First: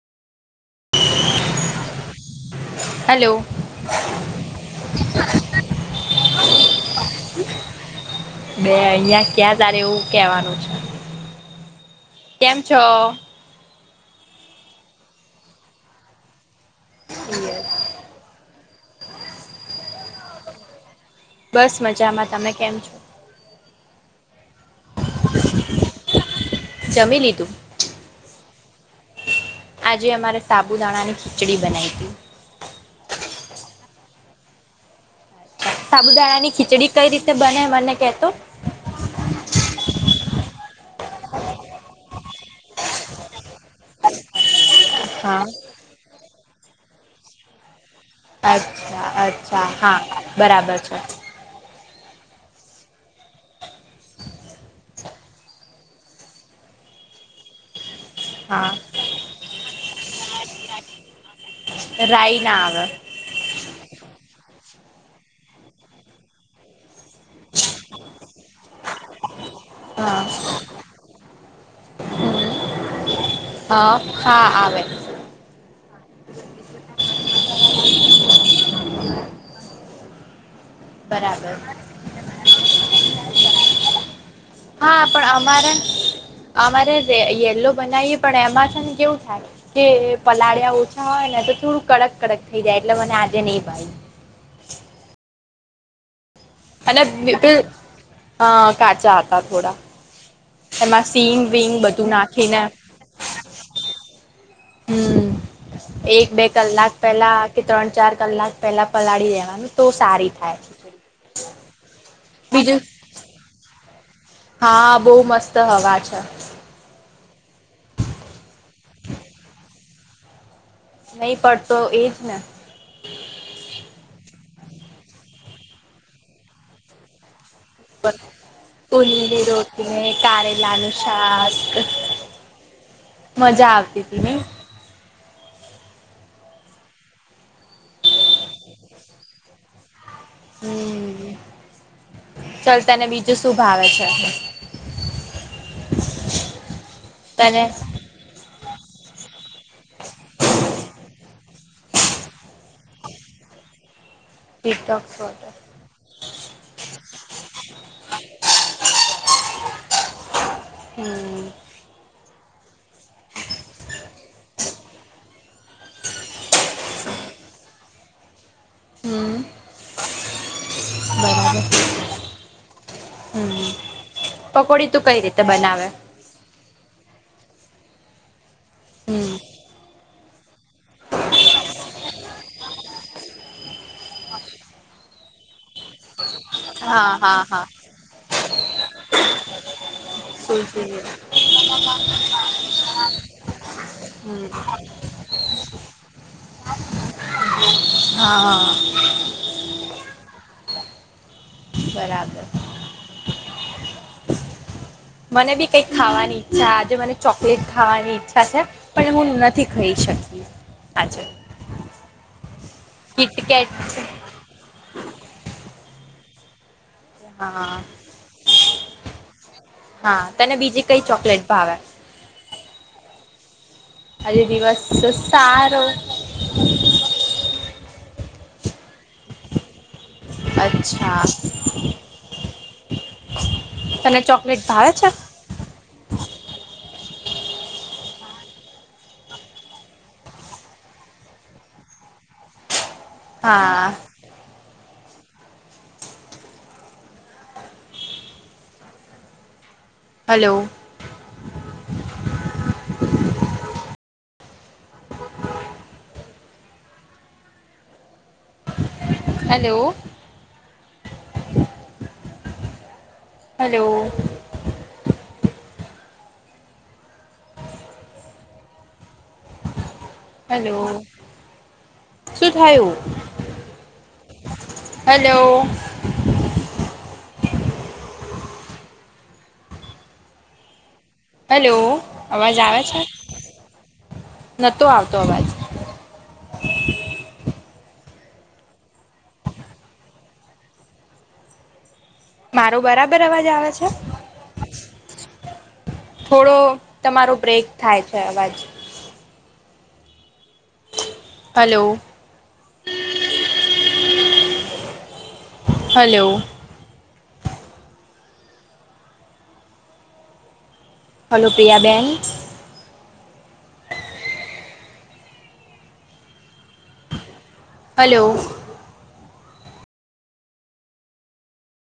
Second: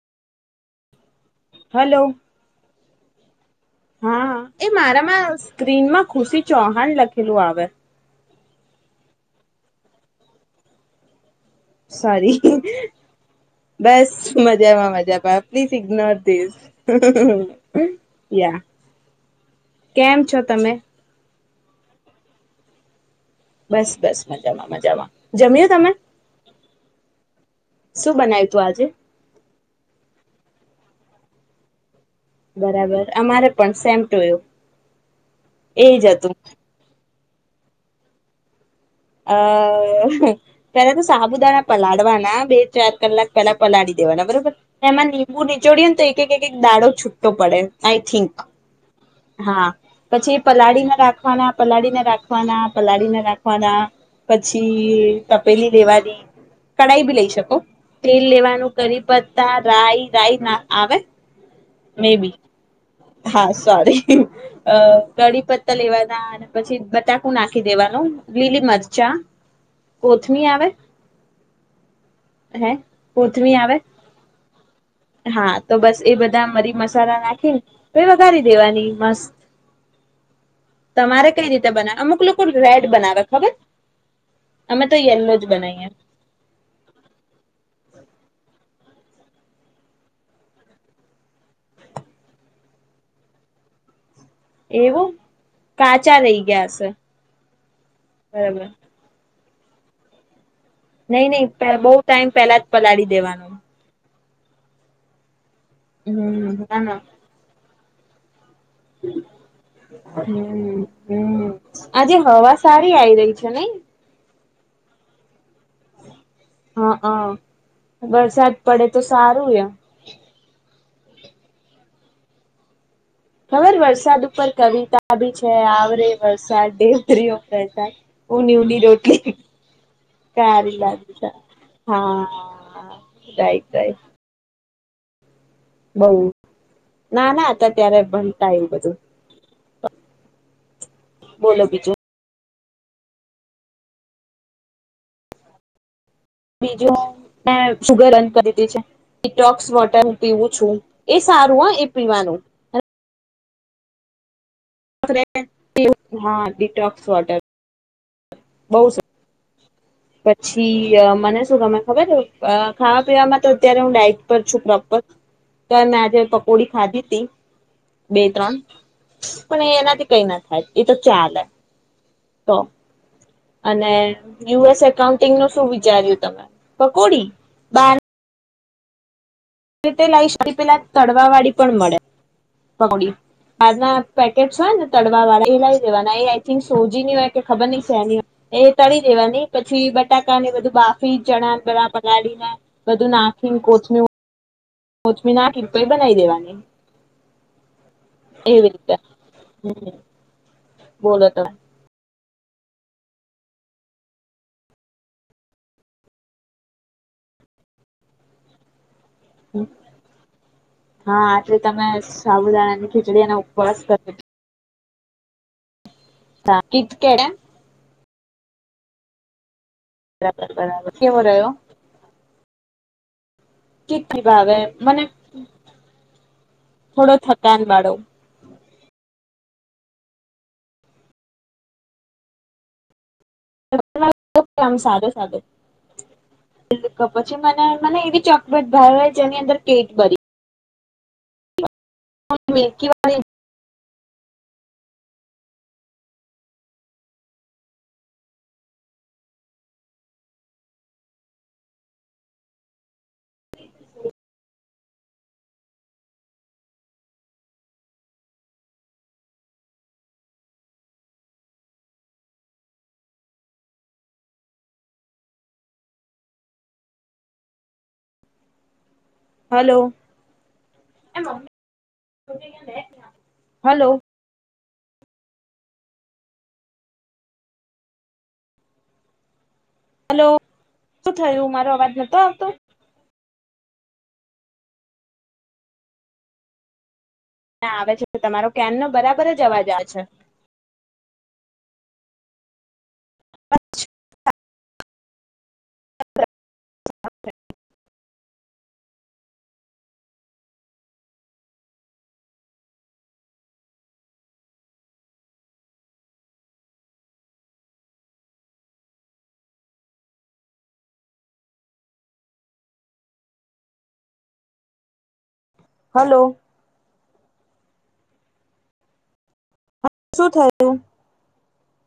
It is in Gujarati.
હલો હેલો હા એ મારામાં સ્ક્રીનમાં ખુશી ચૌહાણ લખેલું આવે બે અહિયાં ક્યાં તારે એવું કેવાનું છે. સારી કેમ છો બસ મજામાં મજા પ પ્લીઝ ઇગ્નોર ધીસ [unintelligible] યા કેમ છો તમે? બસ મજામાં તમે કેમ છો? બસ બસ મજામાં મજામાં જમ્યું તમે જમી લીધું શું બનાય્યું તું આજે? આજે અમારે સાબુદાણાની ખીચડી બનાવી હતી. બરાબર અમારે પણ સેમ ટૂ યું. સાબુદાણા ની ખીચડી કઈ રીતે બને મને કતો. હ ત્યારે તો સાહબુદા ના પલાડવાના બે ચાર કલાક પેલા પલાળી દેવાના બરોબર ના મ હા બું જોડડીયંત તો એક એક એક દાડો છૂટો પડે. આઈ થિંક અચ્છા અચ્છા હા પછી બરાબર પલાળીને છે રાખવાના પલાળીને રાખવાના પલાળી ના નાખવાના પછી તપેલી લેવાની કઢાઈ બી લઈ શકો તેલ હા લેવાનું કરી પત્તા રાય રાય ના આવે મે બી રાઈ ના આવે હા, સોરી અ કઢી પત્તા લેવાના અને પછી બટા નાખી દેવાનું, લીલી મરચાં, હા કોથમી આવે હે, કોથમી આવે હા હા આવે હા, તો બસ એ બધા મરી મસાલા નાખીને કરી દેવાની મસ્ત તમારે કઈ બરાબર રીતે બનાવે, અમુક લોકો રેડ બનાવે ખબર અમે તો હા પણ યેલ્લો જ અમારે બનાઈએ અમારે યલો બનાવીએ પણ એમાં છે કેવું થાય કે પલાળિયા ઓછા હોય ને તો થોડું કડક, કડક થઈ જાય એટલે મને આજે નઈ ભાયુ એવું કાચા રઈ અને [unintelligible] બરાબર હ કાચા [unintelligible] નહી સીંગ નહી પે વીંગ બહુ બધું ટાઈમ પેલા નાખીને જ પલાળી દેવાનો હમ્મ. એક બે હમ ના કલાક ના પેલા કે ત્રણ ચાર કલાક પહેલા પલાળી દેવાનું તો સારી થાય આજે હવા બીજું સારી આવી રહી છે નઈ હા બહુ મસ્ત ત હવા છે. હા વરસાદ પડે તો સારું [unintelligible] નહી પડતો એજ ને ખબર વરસાદ ઉપર કવિતા ભી છે આવરેે વરસાદ દેવતરીઓ ઉની ઉની રોટલી ને સારી કારેલાનું લાગે છે શાક હા રાઈટ મજા રાઈટ આવતી હતી ને. બઉ નાના હતા ત્યારે ભણતા એવું બધું. હમ્મ. બોલો બીજું? ચલતાને બીજું શું ભાવે છે? બીજું તને મેં શુગર બન કરીધી છે. ડીટોક્સ વોટર પીવું છું એ સારું હ એ પીવાનું. ટીકટોક ફોટો [inaudible] હા દીટોક વોટર. બુ છી મને હમ શું ગમે ખબર? ખાવા પીવામાં તો અત્યારે હું ડાઇટ પર છું પ્રોપર તો મેં આજે પકોડી ખાધી હતી બે ત્રણ. હમ પણ એ એનાથી કઈ ના એ તો ચાલ બરાબર તો હમ અને યુએસ પકોડી તું કઈ એકાઉન્ટિંગ રીતે નું શું બનાવે વિચાર્યું તમે પકોડી બાર હમ્મ. [unintelligible] તડવા વાળી પણ મળે [unintelligible] બાર ના પેકેટસ હોય ને તડવા વાળા એ લાય દેવાના. સોજી હા ની હોય કે હા હા ખબર નઈ સેની હોય એ તળ દેવાની પછી બટાકા ને બધું સુજી બાફી ચણા બણા પલાળીને બધું નાખીને કોથમ હમ નાખી ને પહિ બનાવી દેવાની હા એવી રીતે બોલોત બરાબર! મને બી કઈ ખાવાની ઈચ્છા, આજે મને ચોકલેટ ખાવાની ઈચ્છા છે. પણ હું નથી ખાઈ શકી હા! આજે આટલી તમે સાબુદાણાની ખીચડીનો કિટકેટ ઉપવાસ કર [inaudible] તા કીટ કેણે હા હા! તને બીજી બરાબર કઈ કેવો રહ્યો ચોકલેટ ભાવે? [inaudible] કે આજે ભાવે દિવસ મને સારો થોડો થકાન વાળો અચ્છા! તને ચોકલેટ [inaudible] આમ ભાવે સાદો છે સાદો [inaudible] કપ પછી મને મને એવી ચોકલેટ ભાવે જેની અંદર કેકબરી [inaudible] કી વા હાઆઆ! હલો! બ [unintelligible] હેલો! હલો! હલો? હેલો! શું થયું? Hello hello? હલો? શું થયું મારો હેલો! અવાજ નતો આવતો અવાજ આવે છે? નતો આવતો અવાજ. ના આવે છે. તો તમારો કેરનો બરાબર જ અવાજ આવે છે. મારો બરાબર અવાજ આવે છે.? થોડો તમારો બ્રેક થાય છે. અવાજ, હલો! હલો! હલો પિયા બેન્ડ? હલો? હલો? શું થયુ?